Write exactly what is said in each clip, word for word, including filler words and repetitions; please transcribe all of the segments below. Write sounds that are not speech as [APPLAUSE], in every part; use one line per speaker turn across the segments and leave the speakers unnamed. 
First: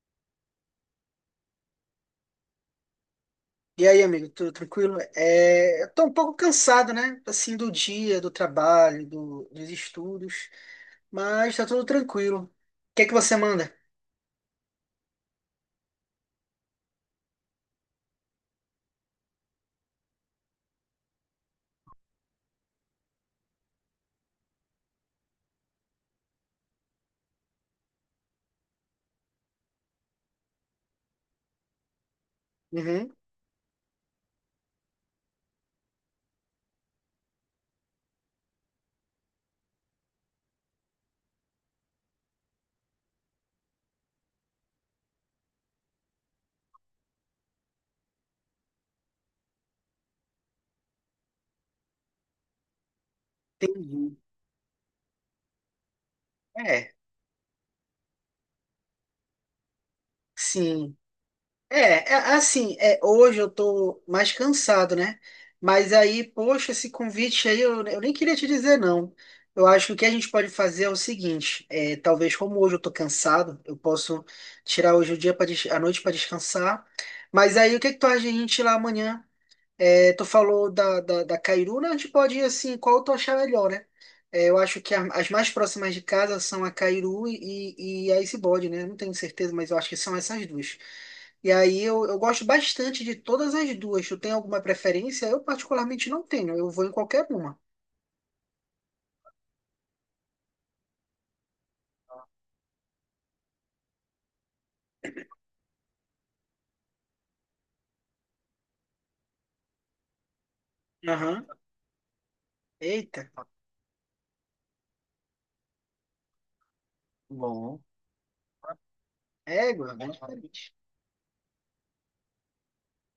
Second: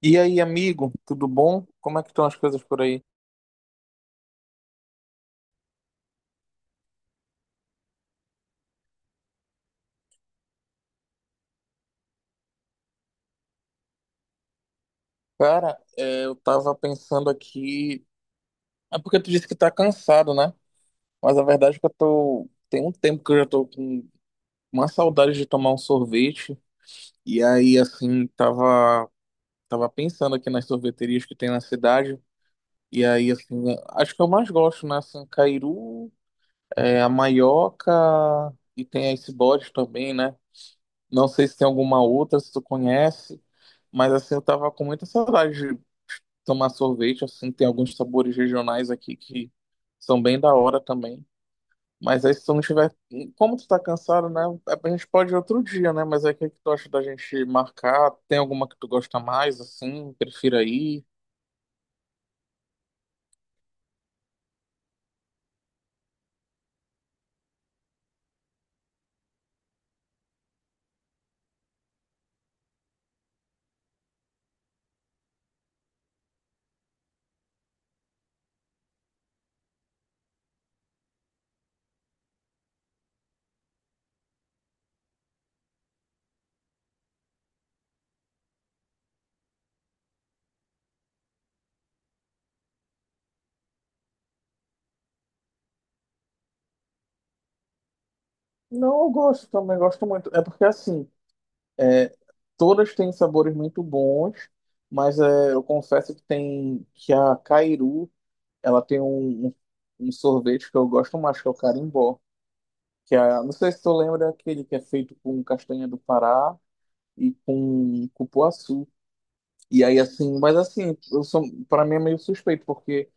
E aí, amigo, tudo bom? Como é que estão as coisas por aí?
E aí, amigo, tudo tranquilo? É, eu tô um pouco cansado, né? Assim, do dia, do trabalho, do- dos estudos, mas tá tudo tranquilo. O que é que você manda?
Cara, é, eu tava pensando aqui. É porque tu disse que tá cansado, né? Mas a verdade é que eu tô. Tem um tempo que eu já tô com uma saudade de tomar um sorvete. E aí, assim, tava, tava pensando aqui nas sorveterias que tem na cidade. E
Uhum,
aí, assim, acho que eu mais gosto, né? Assim, Cairu, é, a Maioca e tem a Icebox também, né? Não sei se tem alguma outra, se tu conhece, mas assim, eu tava com muita saudade de tomar sorvete, assim, tem alguns sabores regionais aqui que são bem da hora também. Mas aí se tu não tiver, como tu tá
entendi.
cansado, né, a gente pode ir outro dia, né, mas aí o que que tu acha
É,
da gente marcar? Tem alguma que tu gosta mais, assim, prefira
sim.
ir?
É, é, assim, é, hoje eu tô mais cansado, né? Mas aí, poxa, esse convite aí eu, eu nem queria te dizer, não. Eu acho que o que a gente pode fazer é o seguinte: é, talvez, como hoje eu tô cansado, eu posso tirar hoje o dia para a noite para descansar. Mas aí, o que que tu acha de a gente ir lá amanhã? É, tu falou da, da, da Cairuna, a gente pode ir assim, qual tu achar melhor, né? É, eu acho que a- as mais próximas de casa são a Cairu e, e a Icebod, né? Não tenho certeza, mas eu acho que são essas duas. E aí eu, eu gosto bastante de todas as duas. Tu tem alguma preferência? Eu particularmente não tenho, eu vou em qualquer uma.
Não, eu gosto também, gosto muito. É porque assim, é, todas têm sabores muito bons, mas é, eu confesso que tem que a Cairu ela tem um, um, um sorvete que eu gosto mais,
Aham.
que é o carimbó. Que é,
Eita.
não sei se tu lembra é aquele que é feito com castanha do Pará e
Bom,
com cupuaçu. E
égua,
aí,
bem
assim, mas
diferente.
assim, eu sou, para mim é meio suspeito, porque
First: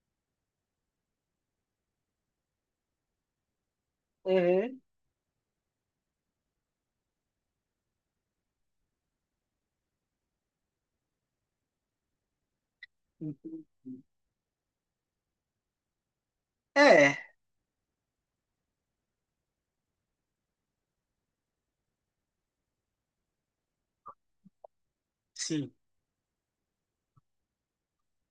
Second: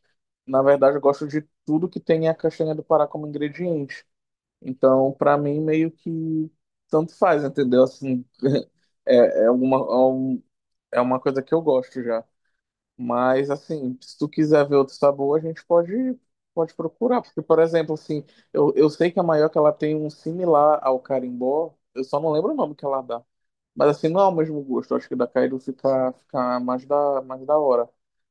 na verdade eu gosto de tudo que tem a castanha do Pará como ingrediente.
Uhum.
Então, para mim, meio que tanto faz, entendeu? Assim, [LAUGHS] é, é, uma, é um- é uma coisa que eu gosto já. Mas assim, se tu quiser ver outro sabor, a gente pode, pode
É,
procurar. Porque, por exemplo, assim, eu, eu sei que a Maioca ela tem um similar ao carimbó, eu só não lembro o nome que ela dá. Mas assim, não é o mesmo gosto. Eu acho que da Cairo
sim,
fica, fica mais da, mais da hora.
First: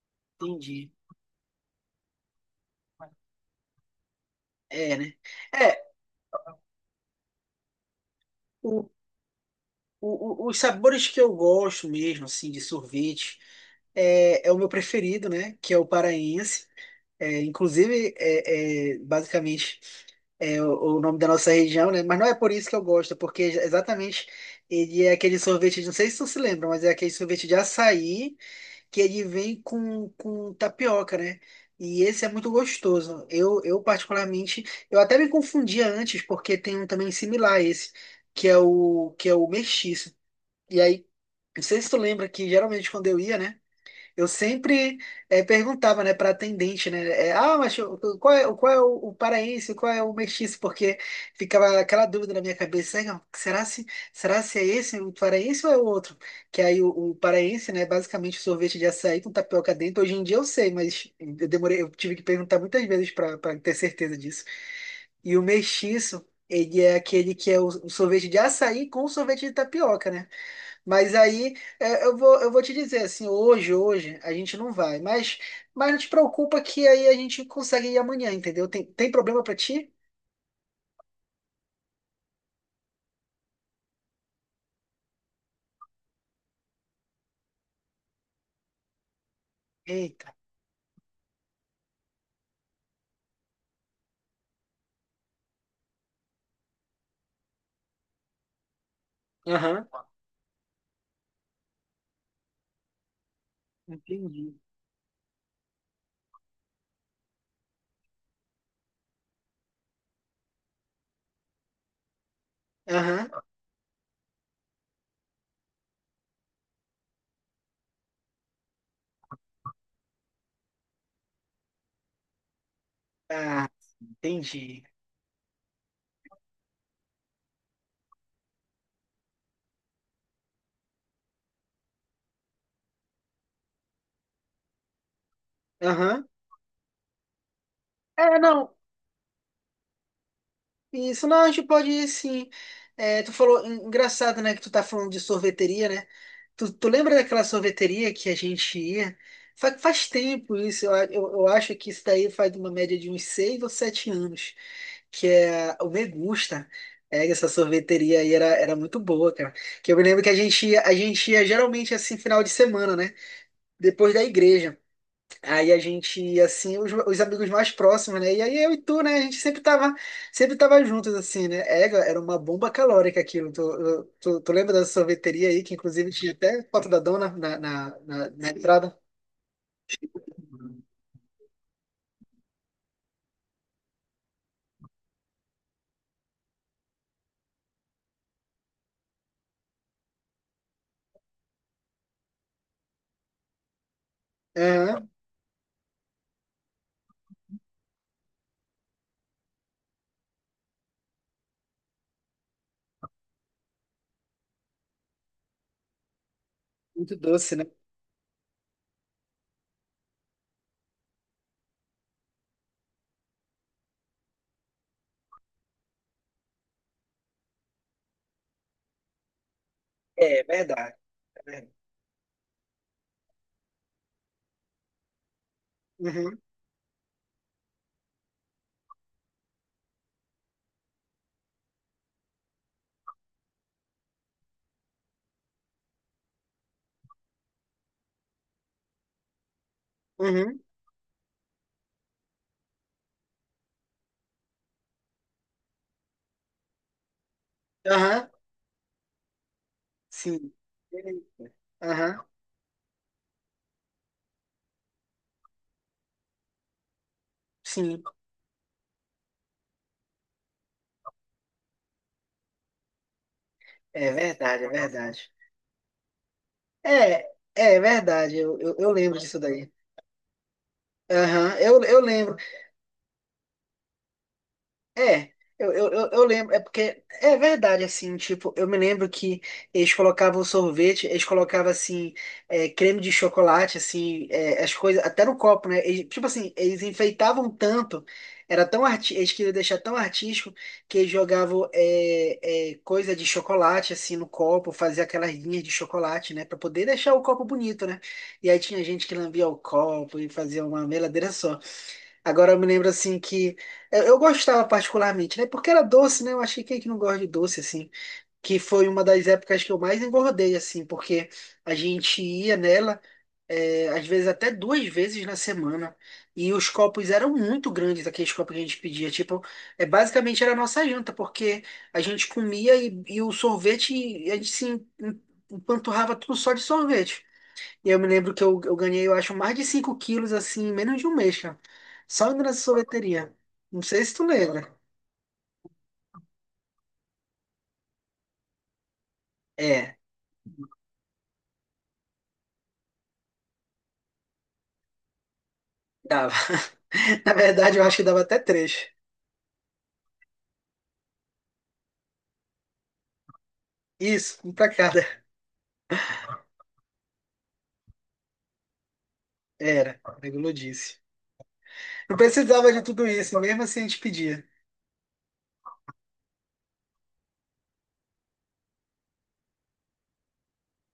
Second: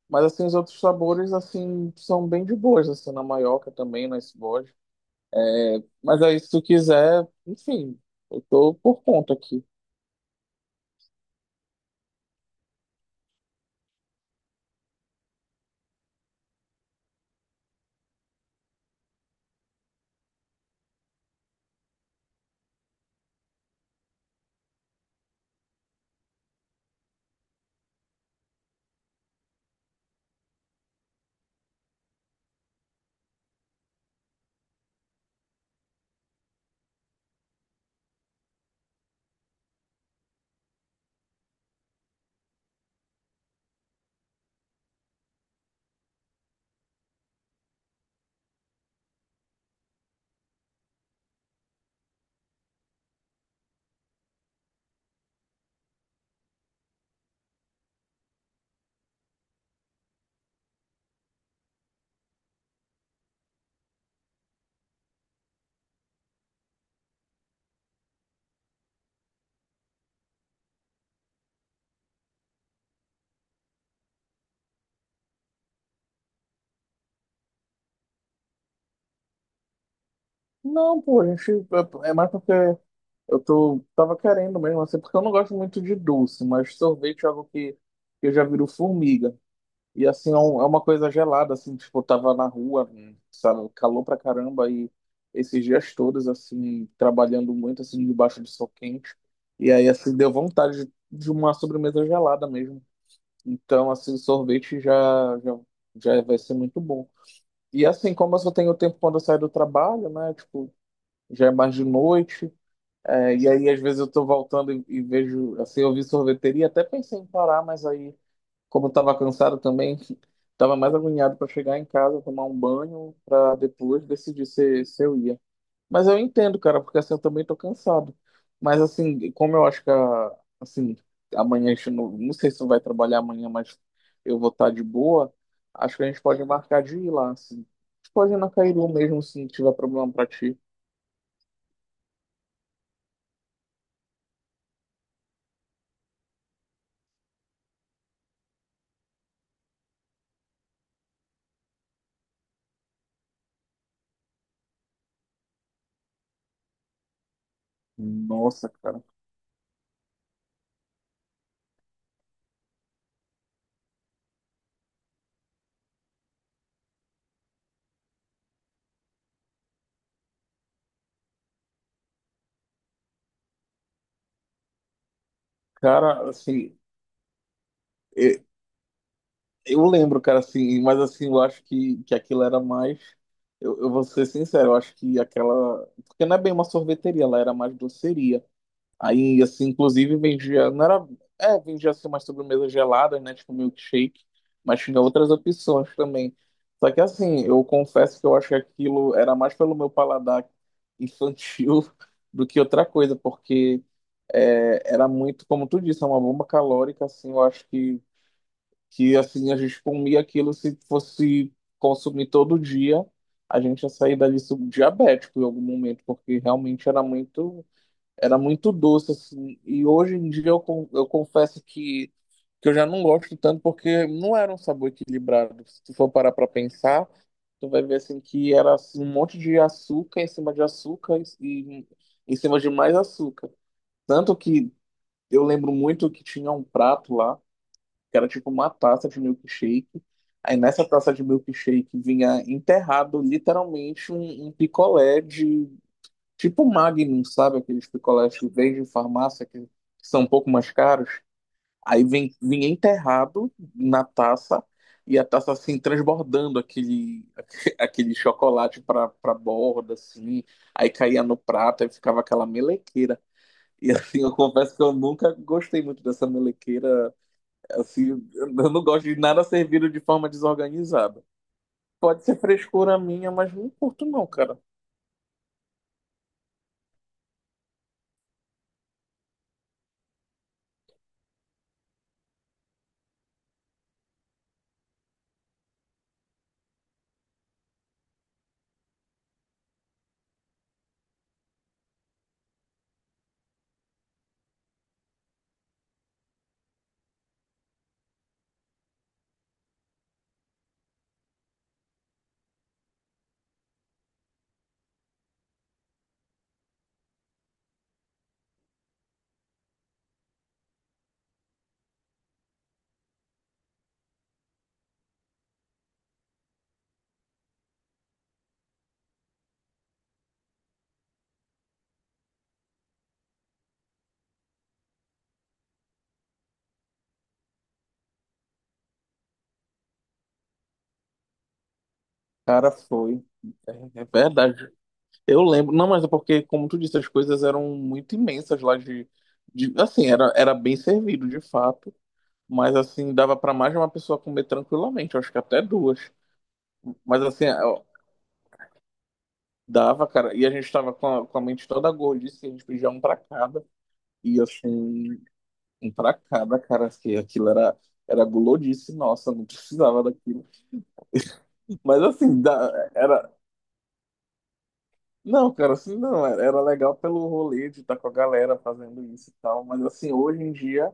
Mas assim, os outros
entendi.
sabores, assim, são bem de boas, assim, na Maioca também, na esbode.
É, né? É.
Mas aí, se tu quiser, enfim, eu tô por conta aqui.
o- o- os sabores que eu gosto mesmo, assim, de sorvete, é, é o meu preferido, né? Que é o paraense. É, inclusive, é, é, basicamente, é o, o nome da nossa região, né? Mas não é por isso que eu gosto, é porque exatamente ele é aquele sorvete, não sei se tu se lembra, mas é aquele sorvete de açaí que ele vem com, com tapioca, né? E esse é muito gostoso. Eu, eu particularmente, eu até me confundia antes, porque tem um também similar a esse, que é o que é o mestiço. E aí, não sei se tu lembra que geralmente quando eu ia, né? Eu sempre eh, perguntava, né, para atendente, né? Eh, ah, mas o- o- qual é, o- qual é o, o paraense, qual é o mestiço? Porque ficava aquela dúvida na minha cabeça, "Ah, será se, será se é esse o paraense ou é o outro? Que aí o, o paraense, né, basicamente sorvete de açaí com tapioca dentro. Hoje em dia eu sei, mas eu demorei, eu tive que perguntar muitas vezes para ter certeza disso. E o mestiço, ele é aquele que é o, o sorvete de açaí com sorvete de tapioca, né? Mas aí é, eu vou, eu vou te dizer assim, hoje, hoje a gente não vai, mas, mas não te preocupa que aí a gente consegue ir amanhã, entendeu? Tem, tem problema pra ti?
Não, pô, a gente. É é mais porque. Eu tô, tava querendo mesmo, assim, porque eu não gosto muito de doce, mas sorvete é algo que, que eu já viro formiga. E assim,
Eita.
é um- é uma coisa gelada, assim, tipo, eu tava na rua, sabe, calor pra caramba, e esses dias todos, assim, trabalhando muito, assim, debaixo de sol quente. E
Aham.
aí, assim, deu vontade de, de uma sobremesa gelada mesmo. Então, assim,
Entendi.
sorvete já, já, já vai ser muito bom. E assim, como eu só tenho tempo quando eu saio do trabalho, né, tipo, já é mais de noite.
Aham,
É, e aí, às vezes, eu tô voltando e, e vejo, assim, eu vi sorveteria, até pensei em parar, mas aí, como eu tava cansado também, [LAUGHS] tava mais agoniado para chegar em casa, tomar um banho, para depois decidir
entendi.
se, se eu ia. Mas eu entendo, cara, porque assim, eu também tô cansado. Mas assim, como eu acho que, a- assim, amanhã a gente não, não sei se tu vai trabalhar amanhã, mas eu vou estar de boa, acho que a gente
Aham.
pode marcar de ir lá, assim. A gente pode ir
É,
na
não.
Cairu mesmo, se não tiver problema pra ti.
Isso, não, a gente pode ir sim. É, tu falou, en- engraçado, né, que tu tá falando de sorveteria, né? Tu, tu lembra daquela sorveteria que a gente ia? Fa- Faz, tempo isso, eu, a- eu, eu acho que isso daí faz uma média de uns seis ou sete anos, que é o Megusta. É, essa sorveteria aí era,
Nossa,
era muito
cara.
boa, cara. Que eu me lembro que a gente ia, a gente ia geralmente assim, final de semana, né? Depois da igreja. Aí a gente ia assim, os, os amigos mais próximos, né? E aí eu e tu, né? A gente sempre tava, sempre tava juntos, assim, né? É, era uma bomba calórica aquilo. Tu, tu, tu lembra dessa sorveteria aí, que inclusive
Cara,
tinha até
assim,
foto da dona na, na, na,
Eu,
na entrada?
eu lembro, cara, assim, mas assim, eu acho que, que aquilo era mais. Eu, eu vou ser sincero, eu acho que aquela. Porque não é bem uma sorveteria, ela era mais doceria. Aí, assim, inclusive vendia. Não era. É, vendia assim umas sobremesas geladas, né? Tipo milkshake. Mas tinha
Aham.
outras opções também. Só que, assim, eu confesso que eu acho que aquilo era mais pelo meu paladar infantil [LAUGHS] do que outra coisa, porque é, era muito, como tu disse, é uma bomba calórica,
Muito
assim, eu
doce, né?
acho que que assim a gente comia aquilo se fosse consumir todo dia, a gente ia sair dali subdiabético em algum momento, porque realmente era muito era muito doce assim. E hoje em
É,
dia eu, con-
verdade.
eu
É
confesso
verdade.
que que eu já não gosto tanto porque não era um sabor equilibrado. Se tu for parar
Uhum,
para pensar, tu vai ver assim que era assim, um monte de açúcar em cima de açúcar e e em cima de mais açúcar. Tanto que eu lembro muito que tinha um prato lá que era tipo uma taça de milkshake. Aí
uhum,
nessa taça de milkshake vinha enterrado literalmente um, um picolé de tipo Magnum, sabe? Aqueles
aham,
picolés que vem de farmácia que são um pouco
sim.
mais caros.
Delícia.
Aí
Aham,
vem, vinha enterrado na taça e a taça assim transbordando aquele, [LAUGHS]
sim.
aquele chocolate para para borda assim. Aí caía no prato e ficava aquela melequeira. E
É
assim, eu
verdade, é
confesso que eu
verdade.
nunca gostei muito dessa melequeira.
É, é
Assim,
verdade,
eu
eu, eu,
não
eu
gosto de
lembro disso
nada
daí.
servido de forma desorganizada.
Aham, eu, eu
Pode
lembro.
ser frescura minha, mas não curto não, cara.
É, eu, eu, eu eu lembro, é porque é verdade, assim, tipo, eu me lembro que eles colocavam sorvete, eles colocavam, assim, é, creme de chocolate, assim, é, as coisas, até no copo, né? Eles- tipo assim, eles enfeitavam tanto, era tão arti eles queriam deixar tão artístico que eles jogavam é, é, coisa de chocolate, assim, no copo, fazia aquelas linhas de chocolate, né? Pra poder deixar o copo bonito, né? E aí tinha gente que lambia o copo e fazia uma meladeira só. Agora eu me lembro assim que eu, eu gostava particularmente, né? Porque era doce, né? Eu acho que quem é que não gosta de doce assim, que foi uma das épocas que eu mais engordei assim, porque a gente ia nela é, às vezes até duas vezes na semana e os copos eram muito grandes, aqueles copos que a gente pedia, tipo, é basicamente era a nossa janta, porque a gente comia e, e o sorvete a gente se em- em- empanturrava tudo só de sorvete. E eu me lembro que eu, eu ganhei, eu acho, mais de cinco quilos, assim, em menos de um mês, cara. Só indo nessa
Cara, foi.
sorveteria. Não
É,
sei
é
se tu
verdade.
lembra.
Eu lembro. Não, mas é porque, como tu disse, as coisas eram muito imensas lá de, de-
É,
assim, era, era bem servido, de fato. Mas assim, dava pra mais de uma pessoa comer tranquilamente. Eu acho que até duas.
dava.
Mas
[LAUGHS] Na
assim, é,
verdade,
ó,
eu acho que dava até três.
dava, cara. E a gente tava com a, com a mente toda gordice, a gente pedia um pra cada.
Isso,
E
um pra cada.
assim, um pra cada, cara, que aquilo era, era gulodice, nossa, não
Era,
precisava daquilo.
como eu disse.
Mas
Não
assim,
precisava de
dá-
tudo
era.
isso, mesmo assim a gente pedia.
Não, cara, assim não, era, era legal pelo rolê de estar com a galera fazendo isso e tal. Mas assim, hoje em dia,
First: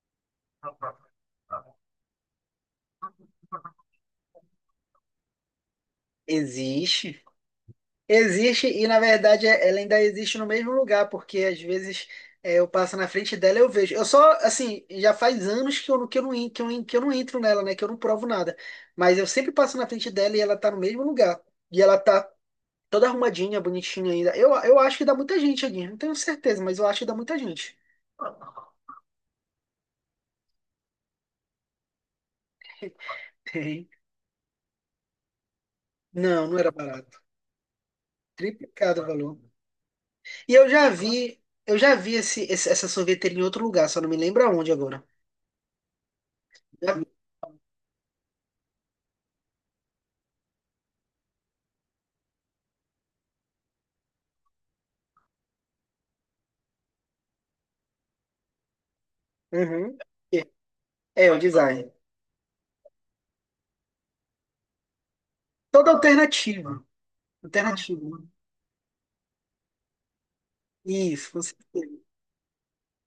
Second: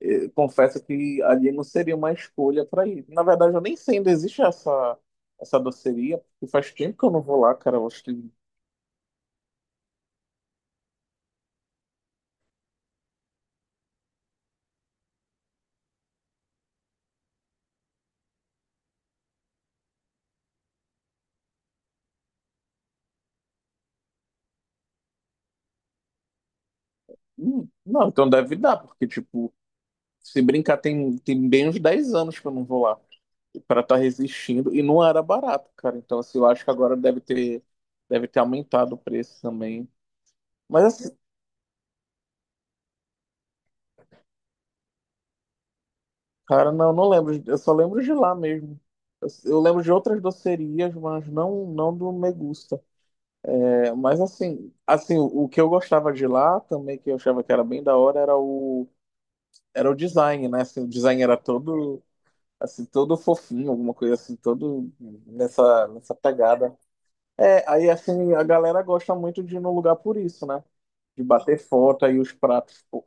eh, confesso que ali não seria uma escolha pra ir. Na verdade, eu nem sei, ainda existe essa, essa doceria, porque faz tempo que eu não
Existe.
vou lá, cara. Eu acho que.
Existe, e na verdade é- ela ainda existe no mesmo lugar, porque às vezes é, eu passo na frente dela e eu vejo. Eu só, assim, já faz anos que eu, não- que eu não, en- que eu, en- que eu não entro nela, né? Que eu não provo nada. Mas eu sempre passo na frente dela e ela tá no mesmo lugar. E ela tá toda arrumadinha, bonitinha ainda. Eu, eu acho que dá muita gente aqui, não tenho certeza, mas eu acho que dá muita
Hum,
gente.
não, então deve
[LAUGHS]
dar, porque, tipo, se brincar, tem, tem bem uns dez anos que eu não vou lá. Para
Tem.
estar resistindo e não era barato, cara. Então, assim, eu
Não, não
acho
era
que agora deve
barato.
ter deve ter aumentado o
Triplicado o valor.
preço também.
E eu
Mas
já
assim,
vi, eu já vi esse, esse- essa sorveteria em outro lugar, só não me lembro aonde agora.
cara, não, não lembro, eu só lembro de lá mesmo. Eu, eu lembro de outras docerias, mas não não do Megusta. É, mas assim, assim, o, o que eu gostava de lá também que eu achava que era bem da hora era o era o
Uhum.
design, né?
É,
Assim, o design
é
era
o design.
todo assim, todo fofinho, alguma coisa assim, todo nessa
Toda
nessa pegada.
alternativa.
É, aí
Alternativa, né?
assim, a galera gosta muito de ir no lugar por isso, né? De
Isso, com
bater
certeza.
foto aí os pratos, por,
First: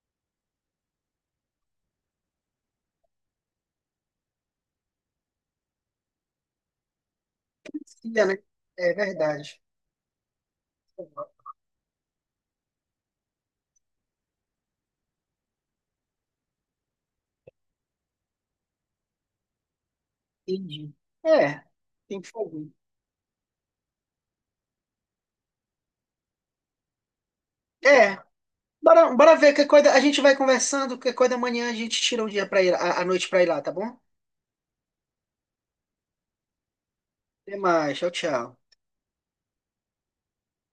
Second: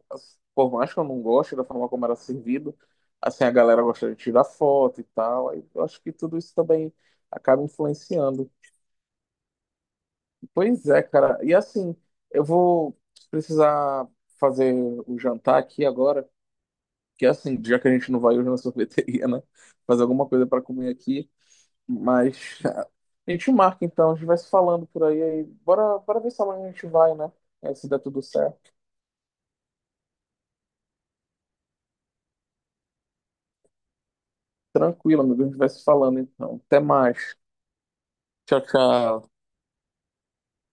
por mais que eu não goste da forma como era servido, assim, a galera gosta de tirar foto e tal. Aí eu acho que tudo isso também acaba
Se é, né?
influenciando.
É verdade.
Pois é, cara. E assim, eu vou precisar fazer o jantar aqui agora, que assim, já que a gente não vai hoje na sorveteria, né? Fazer alguma coisa para comer
Entendi.
aqui.
É, tem que
Mas
fazer.
a gente marca então, a gente vai se falando por aí, aí. Bora, bora ver se amanhã a gente vai, né? É, se der
É,
tudo certo.
bora, bora ver que coisa. A gente vai conversando, que coisa da manhã a gente tira um dia para ir, a, a noite para ir lá, tá bom?
Tranquilo, amigo, a gente vai se falando então. Até mais.
Até mais, tchau, tchau.
Tchau, tchau.